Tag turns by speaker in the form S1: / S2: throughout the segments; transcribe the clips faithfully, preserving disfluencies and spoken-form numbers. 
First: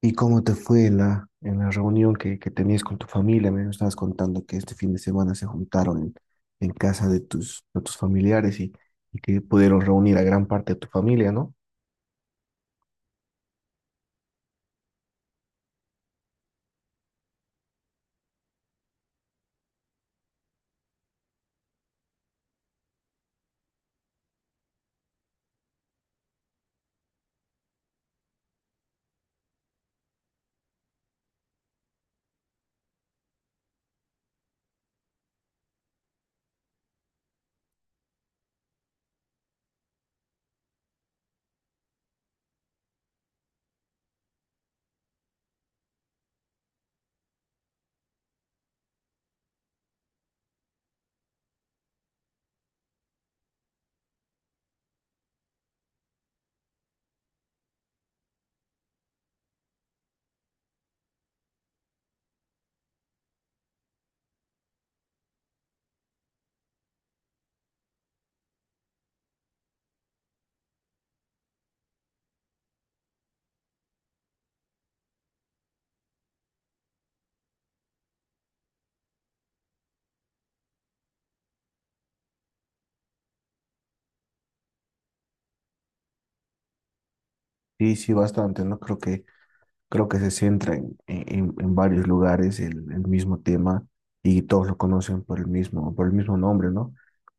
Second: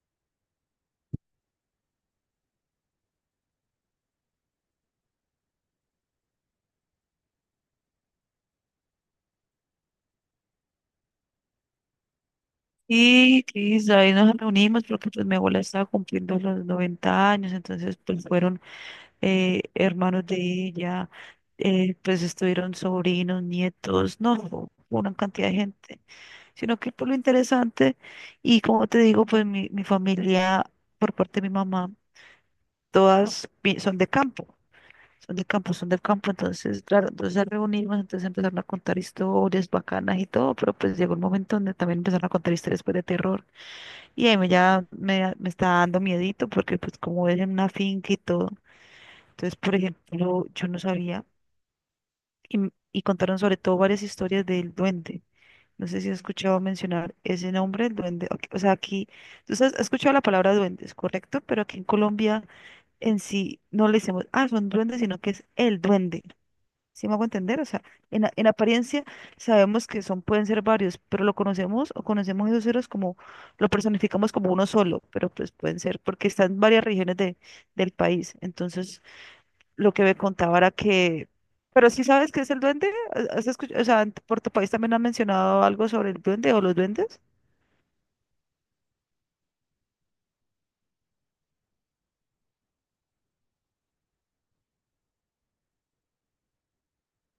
S1: ¿Y cómo te fue en la, en la reunión que, que tenías con tu familia? Me estabas contando que este fin de semana se juntaron en, en casa de tus, de tus familiares y, y que pudieron reunir a gran parte de tu familia, ¿no?
S2: Y Cris, ahí nos reunimos porque pues mi abuela estaba cumpliendo los noventa años. Entonces pues fueron eh, hermanos de ella, eh, pues estuvieron sobrinos, nietos, no, fue una cantidad de gente, sino que por lo interesante. Y como te digo, pues mi, mi familia por parte de mi mamá, todas vi- son de campo, son de campo, son del campo. Entonces claro, entonces al reunirnos, entonces empezaron a contar historias bacanas y todo, pero pues llegó un momento donde también empezaron a contar historias pues de terror. Y ahí me ya me, me está dando miedito porque pues como es en una finca y todo. Entonces, por ejemplo, yo no sabía y, m- y contaron sobre todo varias historias del duende. No sé si has escuchado mencionar ese nombre, el duende. Ok, o sea, aquí, tú has has escuchado la palabra duendes, correcto, pero aquí en Colombia en sí no le decimos, ah, son duendes, sino que es el duende. ¿Sí me hago entender? O sea, en, a- en apariencia sabemos que son, pueden ser varios, pero lo conocemos o conocemos esos ceros como, lo personificamos como uno solo, pero pues pueden ser porque están en varias regiones de, del país. Entonces, lo que me contaba era que, pero sí sabes qué es el duende. ¿Has escuchado? O sea, en- por tu país también han mencionado algo sobre el duende o los duendes.
S1: Sí, sí, bastante, ¿no? Creo que, creo que se centra en, en, en varios lugares el, el mismo tema y todos lo conocen por el mismo, por el mismo nombre, ¿no?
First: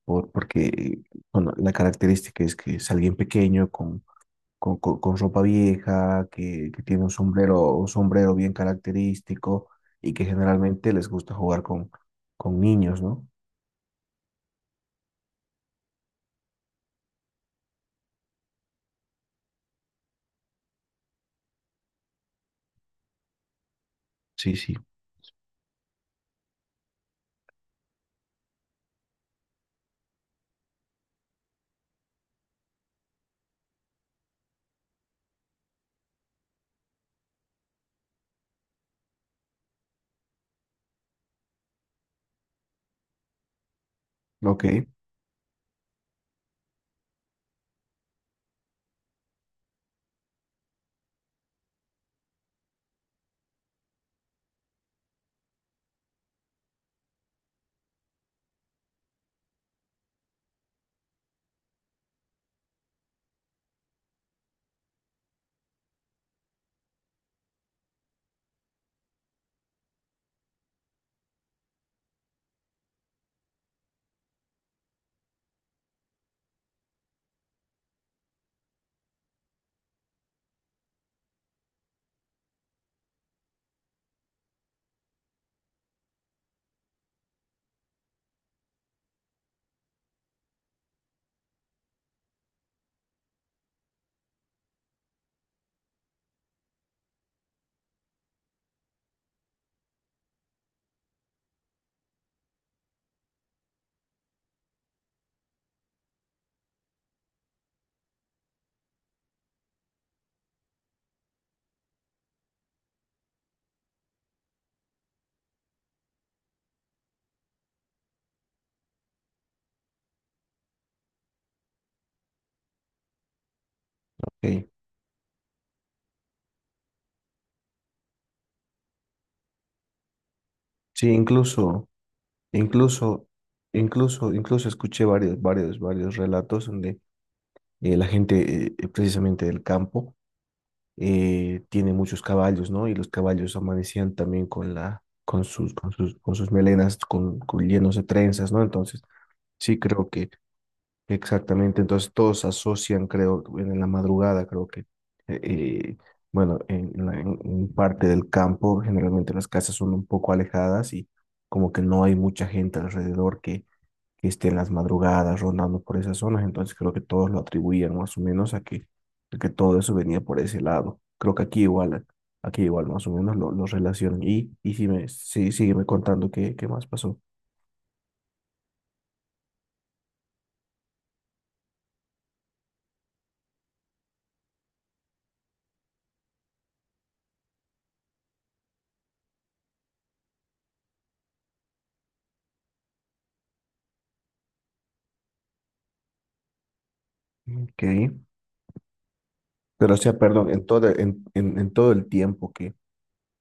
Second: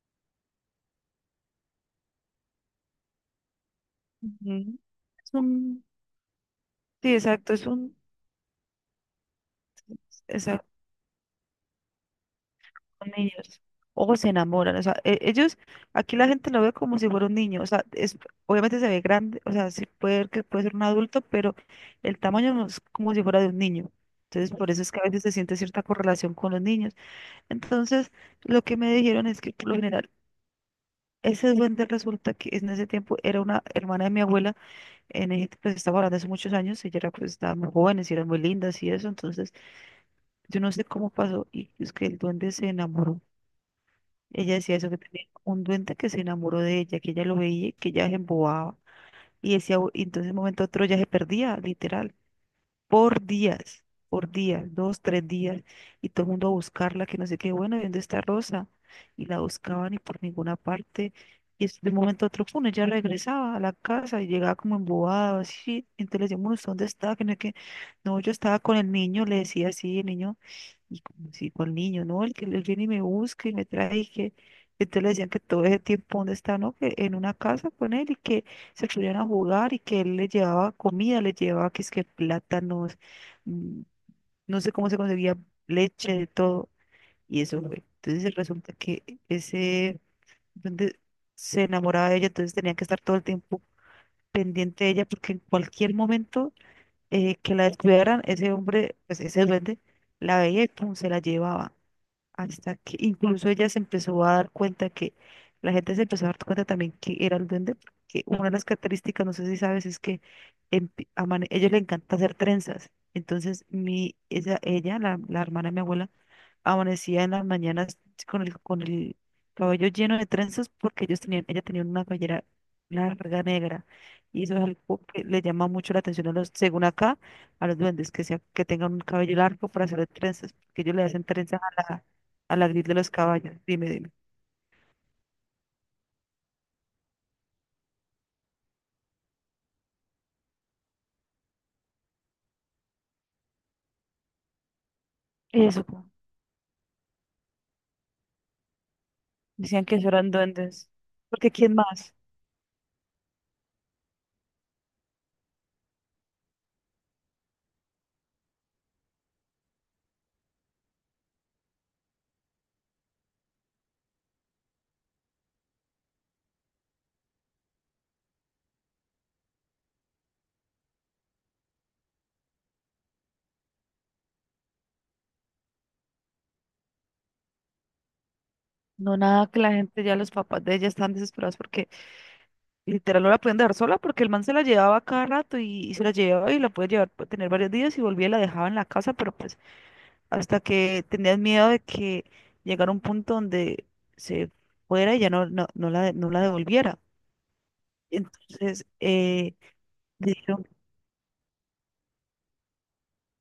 S1: Por, porque, bueno, la característica es que es alguien pequeño con, con-
S2: Ujú.
S1: con
S2: Es
S1: ropa
S2: un,
S1: vieja, que, que tiene un
S2: sí, exacto, es
S1: sombrero, un
S2: un,
S1: sombrero bien característico y que
S2: exacto.
S1: generalmente les gusta jugar con, con niños,
S2: Son
S1: ¿no?
S2: niños o se enamoran, o sea, e- ellos, aquí la gente lo ve como si fuera un niño, o sea, es, obviamente se ve grande, o sea, sí puede ver que puede ser un adulto, pero el tamaño no es como si fuera de un niño.
S1: Sí,
S2: Entonces, por
S1: sí.
S2: eso es que a veces se siente cierta correlación con los niños. Entonces, lo que me dijeron es que por lo general, ese duende resulta que en ese tiempo era una hermana de mi abuela, en ese pues estaba hablando hace muchos años, ella era, pues, estaba muy jóvenes y eran muy lindas y eso, entonces yo no sé cómo pasó y es que el duende se enamoró. Ella
S1: Ok,
S2: decía eso, que tenía un duende que se enamoró de ella, que ella lo veía, y que ella se embobaba. Y decía, "Uy", y entonces de un momento a otro ya se perdía, literal, por días, por días, dos, tres días, y todo el mundo a buscarla, que no sé qué, bueno, ¿y dónde está Rosa? Y la buscaban y por ninguna parte. Y es- de un momento a otro, pum, ella regresaba a la casa y llegaba como embobada, así. Entonces le decíamos, "Bueno, ¿usted dónde está? Que no sé qué". No, yo estaba con el niño, le decía así, el niño. Y como si con el niño, ¿no? El que él viene y me busca y me trae y que... Entonces le decían que todo ese tiempo, ¿dónde está? ¿No? Que en una casa con él y que se subían a jugar y que él le llevaba comida, le llevaba que es que plátanos, mm, no sé cómo se conseguía leche, de todo. Y eso fue. Entonces resulta que ese, donde se enamoraba de ella, entonces tenía que estar todo el tiempo pendiente de ella porque en cualquier momento eh, que la descuidaran, ese hombre, pues ese duende, la veía y pum, se la llevaba. Hasta que incluso ella se empezó a dar cuenta que la gente se empezó a dar cuenta también que era el duende, porque una de las características, no sé si sabes, es que empi- amane- a ellos le encanta hacer trenzas. Entonces, mi, ella, ella la, la hermana de mi abuela, amanecía en las mañanas con el, con el cabello lleno de trenzas porque ellos tenían, ella tenía una cabellera larga negra, y eso es
S1: ok.
S2: algo que le llama mucho la atención a los, según acá, a los duendes que sea, que tengan un cabello largo para hacer trenzas, porque ellos le
S1: Sí,
S2: hacen trenzas a
S1: incluso,
S2: la, a la gris de los
S1: incluso,
S2: caballos. Dime, dime.
S1: incluso, incluso escuché varios, varios, varios relatos donde eh, la gente eh, eh, precisamente del campo eh, tiene muchos caballos, ¿no? Y los caballos amanecían también con la, con sus,
S2: Eso,
S1: con
S2: po.
S1: sus, con sus melenas, con, con llenos de trenzas, ¿no? Entonces, sí
S2: Decían que eso
S1: creo
S2: eran
S1: que
S2: duendes. Porque ¿quién
S1: exactamente, entonces
S2: más?
S1: todos asocian, creo, en la madrugada, creo que, eh, eh, bueno, en, la- en- en parte del campo, generalmente las casas son un poco alejadas y como que no hay mucha gente alrededor que, que esté en las madrugadas rondando por esas zonas, entonces creo que todos lo atribuían más o menos a que, a que todo eso venía por ese lado. Creo que aquí igual, aquí igual más o menos lo, lo relacionan. Y, y sí me, sí, sígueme contando qué, qué más pasó.
S2: No, nada, que la gente ya, los papás de ella están desesperados porque literal no la podían dejar sola porque el man se la llevaba cada rato y, y se la llevaba y la podía llevar, puede tener varios días y volvía y la dejaba en la casa, pero pues hasta que tenías miedo de que llegara un punto donde se fuera y ya no, no, no la, de- no la devolviera.
S1: Ok.
S2: Entonces, eh,
S1: Pero, o sea, perdón, en
S2: dijeron,
S1: todo, en, en, en todo el tiempo que,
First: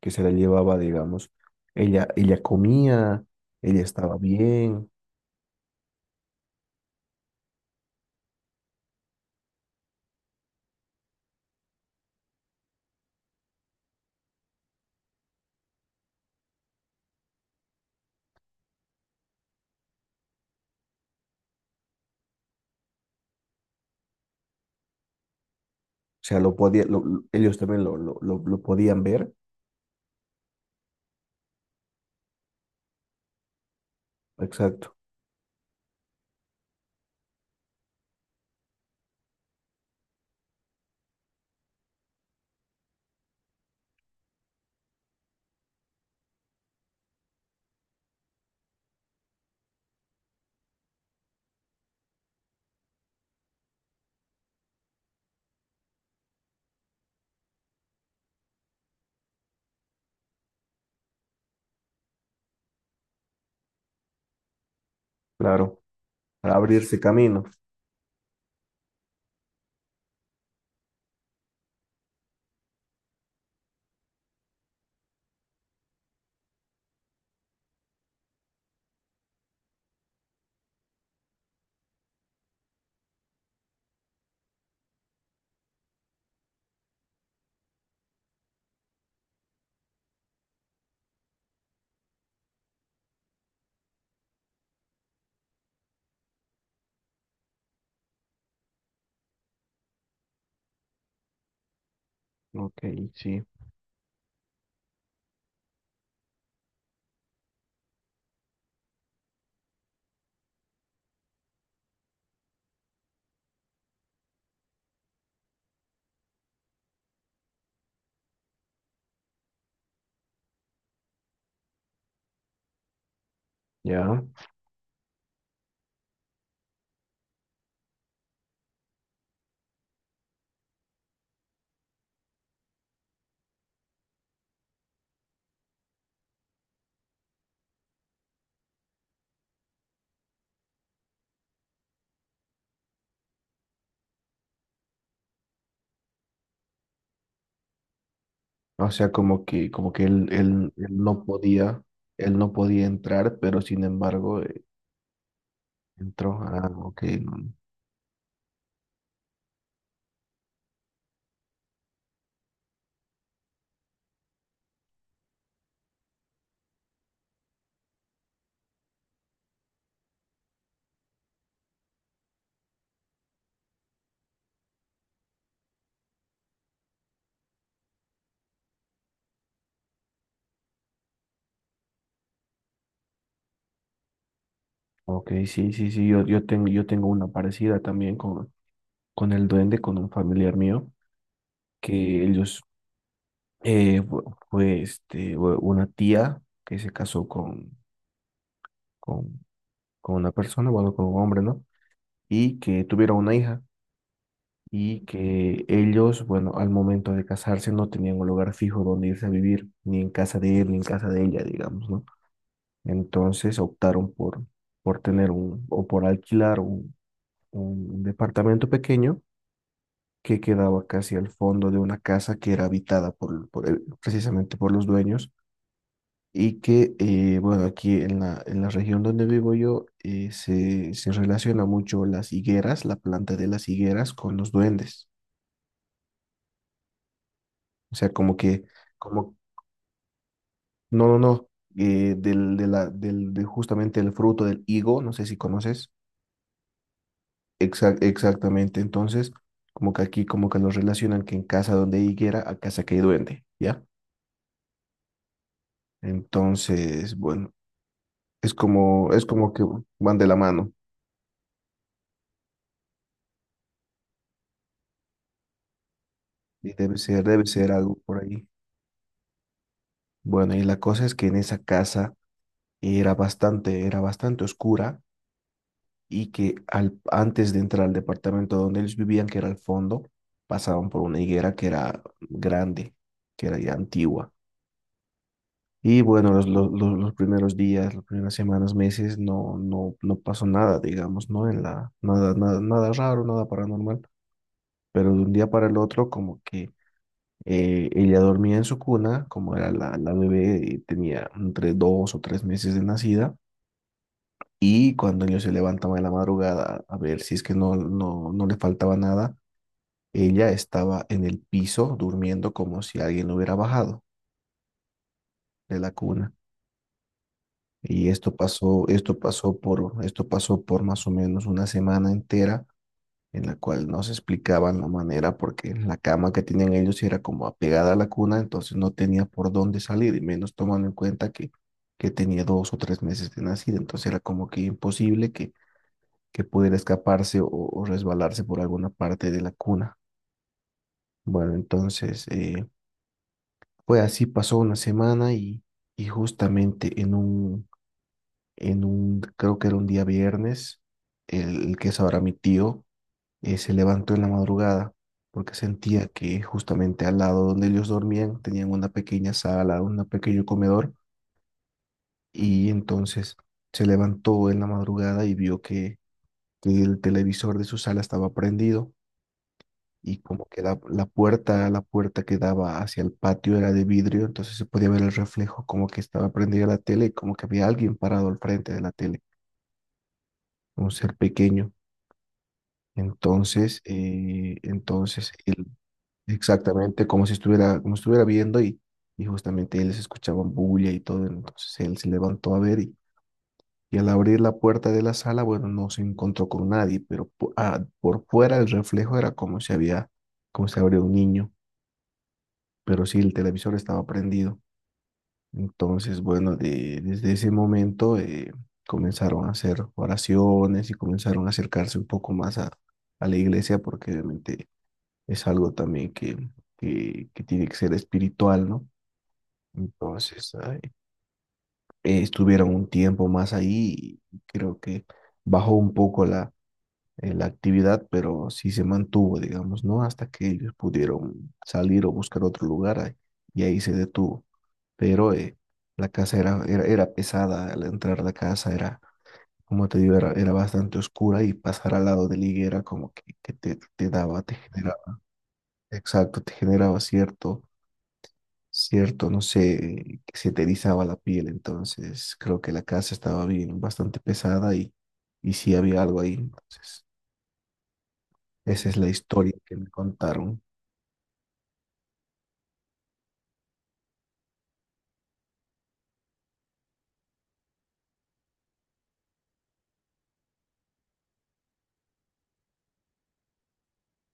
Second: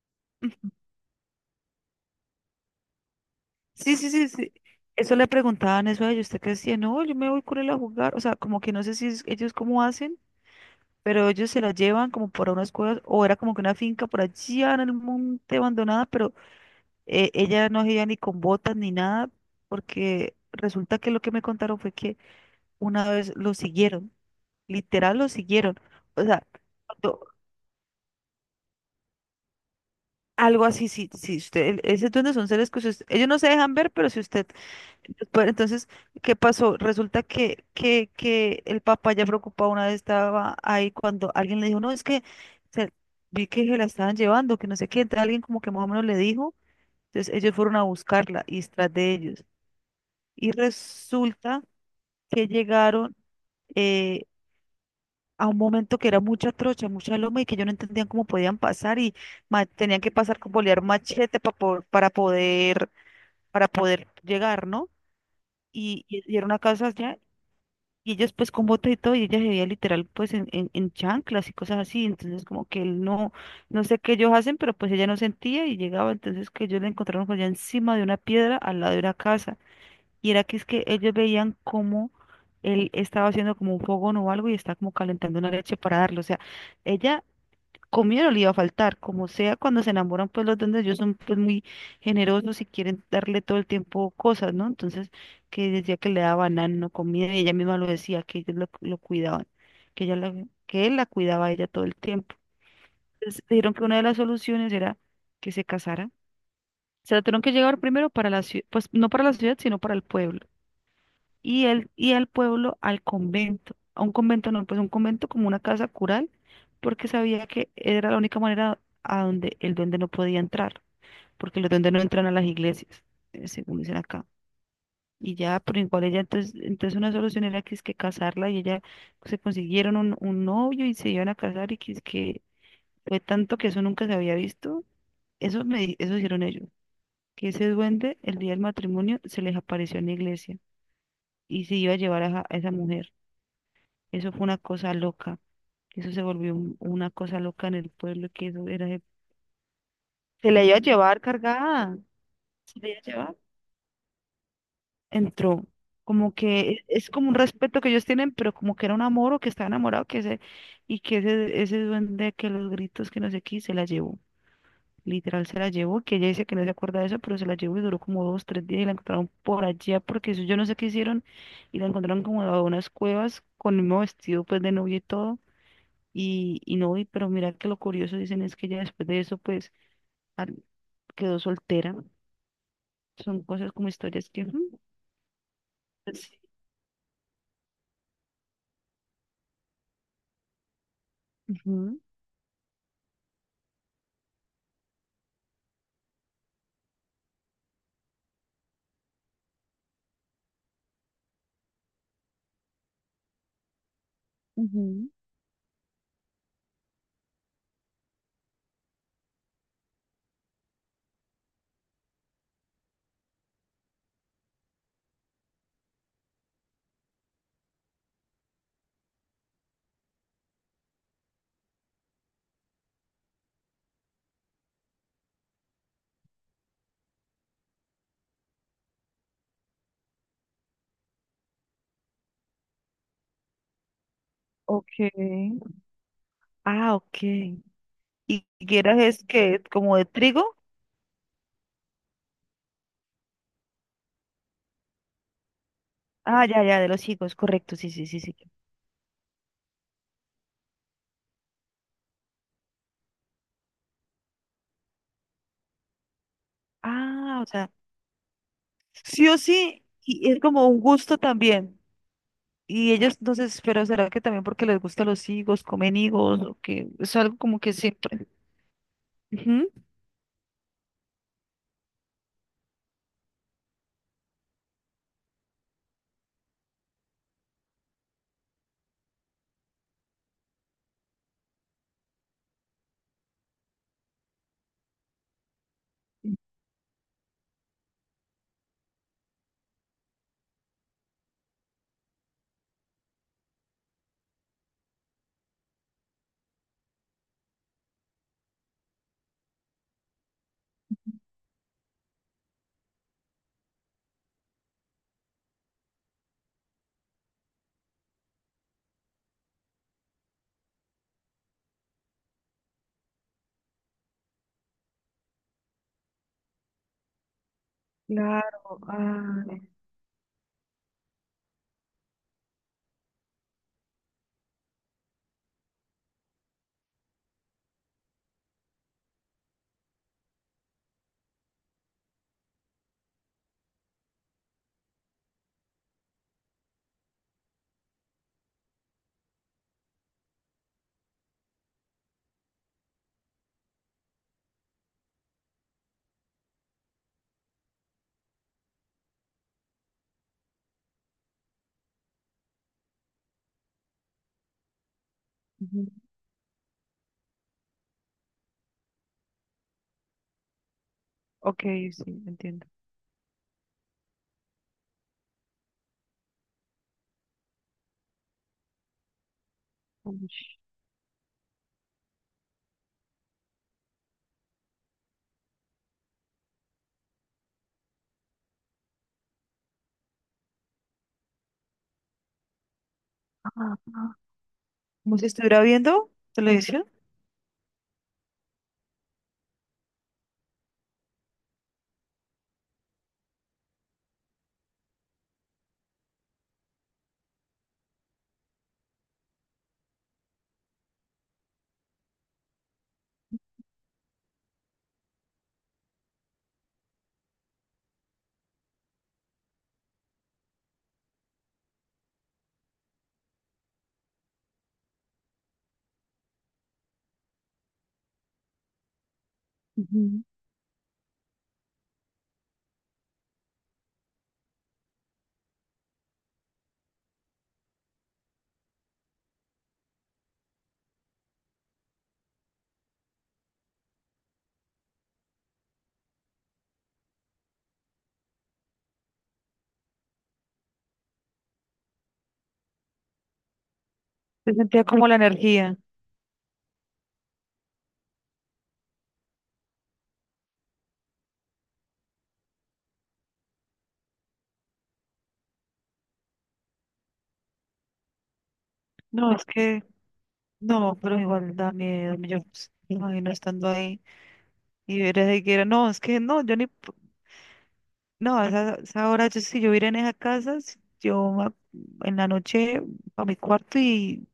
S1: que se la
S2: "Mm,
S1: llevaba, digamos, ella, ella comía, ella
S2: sí, sí,
S1: estaba
S2: sí, sí.
S1: bien, o
S2: Eso le preguntaban eso a ellos, usted qué decía, no, yo me voy con él a jugar, o sea, como que no sé si es- ellos cómo hacen, pero ellos se la llevan como para unas cuevas, o era como que una finca por allá en el monte abandonada, pero eh, ella no se iba ni con botas ni nada, porque resulta que lo que me contaron fue que una vez lo siguieron, literal lo siguieron. O
S1: sea,
S2: sea,
S1: lo podía, lo- lo-
S2: cuando-
S1: ellos también lo, lo, lo, lo podían ver,
S2: algo así, si, si usted, el- ese es son seres que si usted- ellos no se dejan ver, pero si usted,
S1: exacto,
S2: pues, entonces, ¿qué pasó? Resulta que, que, que el papá ya preocupado una vez estaba ahí cuando alguien le dijo, no, es que se- vi que se la estaban llevando, que no sé qué, entonces alguien como que más o menos le dijo, entonces ellos fueron a buscarla y tras de ellos. Y resulta que llegaron eh, a un momento que era mucha trocha, mucha loma y que ellos no entendían cómo podían pasar y ma- tenían que pasar con bolear machete pa po- para poder, para poder llegar, ¿no?
S1: claro,
S2: Y, y, y era
S1: para
S2: una casa
S1: abrirse
S2: allá
S1: camino.
S2: y ellos pues con bota y todo y ella se veía literal pues en, en, en chanclas y cosas así, entonces como que él no, no sé qué ellos hacen, pero pues ella no sentía y llegaba, entonces que ellos la encontraron pues allá encima de una piedra al lado de una casa. Y era que es que ellos veían cómo él estaba haciendo como un fogón o algo y estaba como calentando una leche para darle. O sea, ella comía no le iba a faltar. Como sea, cuando se enamoran, pues los duendes ellos son pues muy generosos y quieren darle todo el tiempo cosas, ¿no? Entonces, que decía que le daba banano, comida, y ella misma lo decía, que ellos lo, lo cuidaban, que ella la- que él la cuidaba a ella todo el tiempo.
S1: Ok,
S2: Entonces,
S1: sí,
S2: dijeron que una de las soluciones era que se casara. Se la tuvieron que llevar primero para la ciudad, pues no para la ciudad, sino para el pueblo y el, y al pueblo al convento, a un convento no, pues un convento como una casa cural, porque sabía que era la única manera a donde el duende no podía entrar, porque los duendes no entran a las iglesias, eh, según dicen
S1: ya.
S2: acá. Y ya, pero igual ella, entonces, entonces una solución era que es que casarla y ella pues, se consiguieron un, un novio y se iban a casar y que es que fue tanto que eso nunca se había visto. Eso me, di- eso hicieron ellos, que ese duende el día del matrimonio se les apareció en la iglesia y se iba a llevar a esa a esa mujer. Eso fue una cosa loca. Eso se volvió un- una cosa loca en el pueblo, que eso era...
S1: O
S2: de-
S1: sea, como que, como que él,
S2: Se la
S1: él,
S2: iba a
S1: él
S2: llevar
S1: no podía,
S2: cargada.
S1: él no
S2: Se
S1: podía
S2: la iba a llevar.
S1: entrar, pero sin embargo, eh,
S2: Entró. Como
S1: entró.
S2: que
S1: Ah,
S2: e-
S1: ok,
S2: es como un
S1: no.
S2: respeto que ellos tienen, pero como que era un amor o que estaba enamorado, que ese, y que ese, ese duende que los gritos que no sé qué, se la llevó. Literal se la llevó, que ella dice que no se acuerda de eso, pero se la llevó y duró como dos, tres días y la encontraron por allá, porque eso yo no sé qué hicieron, y la encontraron como a unas cuevas con el mismo vestido pues de novia y todo. Y, y no, y, pero mira que lo curioso dicen es que ya después de eso, pues al- quedó soltera. Son cosas como historias que... ujú,
S1: Ok, sí, sí, sí, yo,
S2: pues,
S1: yo tengo, yo tengo una parecida también con, con el duende, con un familiar mío.
S2: ujú,
S1: Que ellos eh, fu- fue este, u- una tía que se casó con, con, con una persona, bueno, con un hombre, ¿no? Y que tuvieron una hija y
S2: ujú.
S1: que ellos, bueno, al momento de casarse no tenían un lugar fijo donde irse a vivir, ni en casa de él, ni en casa de ella, digamos, ¿no? Entonces optaron por, por tener un, o por alquilar un, un departamento pequeño que quedaba casi al fondo de una casa que era habitada por, por el- precisamente por los dueños y que, eh, bueno, aquí en la, en la región donde vivo yo eh, se, se relaciona mucho las higueras, la planta de las higueras con los duendes.
S2: Okay. Ah, ok.
S1: O sea, como
S2: ¿Y
S1: que,
S2: quieras es
S1: como,
S2: que como de trigo?
S1: no, no, no, eh, del, de la, del, de justamente el fruto del higo, no sé si conoces.
S2: Ah, ya, ya, de los higos, correcto, sí,
S1: Exa-
S2: sí, sí, sí.
S1: exactamente. Entonces, como que aquí, como que los relacionan que en casa donde hay higuera, a casa que hay duende, ¿ya? Entonces,
S2: Ah, o
S1: bueno,
S2: sea,
S1: es como, es
S2: sí o
S1: como que
S2: sí,
S1: van de
S2: y
S1: la
S2: es como
S1: mano
S2: un gusto también. Y ellos, entonces, pero será que también porque les gustan los higos, comen higos, o
S1: y
S2: que
S1: debe
S2: es
S1: ser,
S2: algo
S1: debe
S2: como
S1: ser
S2: que
S1: algo por
S2: siempre.
S1: ahí.
S2: Ujú.
S1: Bueno, y la cosa es que en esa casa era bastante, era bastante oscura y que al, antes de entrar al departamento donde ellos vivían, que era al fondo, pasaban por una higuera que era grande, que era ya antigua. Y bueno, los, los, los- los primeros días, las primeras semanas, meses, no, no, no pasó nada, digamos, ¿no? En la, nada, nada, nada raro, nada paranormal. Pero de un día para el otro, como que eh, ella dormía en su cuna, como era la, la bebé, y tenía entre dos o tres meses de nacida. Y cuando ellos se levantaban en la madrugada a ver si es que no, no, no le faltaba nada, ella estaba en el piso durmiendo como si alguien lo hubiera bajado de la cuna. Y esto
S2: Claro.
S1: pasó, esto
S2: Ah,
S1: pasó por, esto pasó por más o menos una semana entera en la cual no se explicaban la manera porque la cama que tenían ellos era como apegada a la cuna, entonces no tenía por dónde salir, y menos tomando en cuenta que, que tenía dos o tres meses de nacida, entonces era como que imposible que que pudiera escaparse o, o resbalarse por alguna parte de la cuna. Bueno, entonces, eh, pues así pasó una semana y, y justamente en un, en un, creo que era un día viernes, el, el que es ahora mi tío, eh, se levantó en la madrugada porque
S2: ujú.
S1: sentía que justamente al lado donde ellos dormían tenían una pequeña sala, un pequeño comedor,
S2: Ok, sí, entiendo.
S1: y entonces se levantó en la madrugada y vio que, que el televisor de su sala estaba prendido y como
S2: Ush.
S1: que la, la puerta, la puerta que daba hacia el patio era de vidrio, entonces se podía ver el reflejo como que estaba prendida la tele y como que había alguien parado al frente de la tele, un ser pequeño.
S2: Ah,
S1: Entonces,
S2: ah.
S1: eh,
S2: Como si
S1: entonces
S2: estuviera
S1: él
S2: viendo televisión.
S1: exactamente como si estuviera, como estuviera viendo y, y justamente ellos escuchaban bulla y todo, entonces él se levantó a ver y, y al abrir la puerta de la sala, bueno, no se encontró con nadie, pero po- ah, por fuera el reflejo era como si había, como si habría un niño. Pero sí, el televisor estaba prendido. Entonces, bueno, de- desde ese momento eh, comenzaron a hacer oraciones y comenzaron a acercarse un poco más a, a la iglesia porque obviamente es algo también que, que, que tiene que ser espiritual, ¿no?
S2: Ujú.
S1: Entonces, ay, eh, estuvieron un tiempo más ahí y creo que bajó un poco la, eh, la actividad, pero sí se mantuvo, digamos, ¿no? Hasta que ellos pudieron salir o buscar otro lugar ahí, y ahí se detuvo. Pero eh, la casa era, era, era pesada, al entrar a la casa era, como te digo, era, era bastante oscura y pasar al lado de la higuera como que, que te, te daba,
S2: Se
S1: te
S2: sentía como la
S1: generaba,
S2: energía.
S1: exacto, te generaba cierto, cierto, no sé, que se te erizaba la piel, entonces creo que la casa estaba bien, bastante pesada y, y sí había algo ahí, entonces esa es la
S2: No, es
S1: historia que
S2: que,
S1: me contaron.
S2: no, pero igual da miedo. Yo pues, me imagino estando ahí y ver ese que era. No, es que no, yo ni, p- no, a esa, esa hora, yo, si yo viera en esa casa, si yo ma- en la noche a mi cuarto y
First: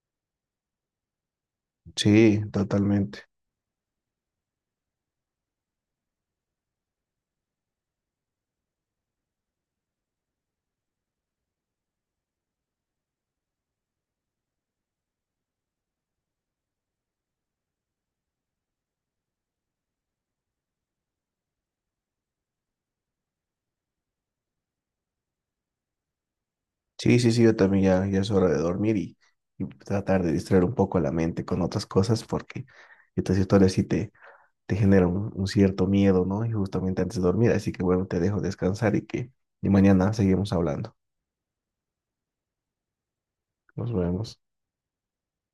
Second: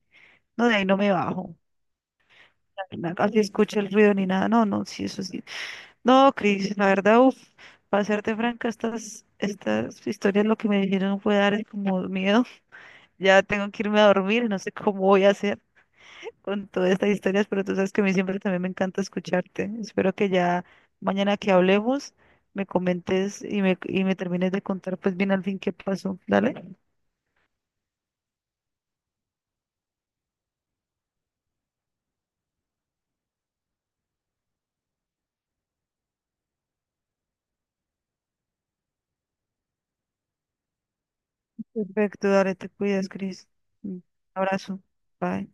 S2: no, de ahí no me bajo.
S1: Sí, totalmente.
S2: Casi escucho el ruido ni nada. No, no, sí, eso sí. No, Cris, la verdad, uff. Para serte franca, estas, estas historias lo que me dijeron fue dar como miedo. Ya tengo que irme a dormir, no sé cómo voy a hacer con todas estas historias, pero tú sabes que a mí siempre también me encanta escucharte. Espero que ya mañana que hablemos me comentes y me, y me termines de contar pues bien al fin qué pasó. Dale.
S1: Sí, sí, sí, yo también ya, ya es hora de dormir y, y tratar de distraer un poco la mente con otras cosas porque estas historias sí te, te generan un, un cierto miedo, ¿no? Y justamente antes de dormir, así que bueno, te dejo descansar y que y mañana seguimos hablando.
S2: Perfecto, dale, te cuidas, Cris.
S1: Nos
S2: Un
S1: vemos.
S2: abrazo. Bye.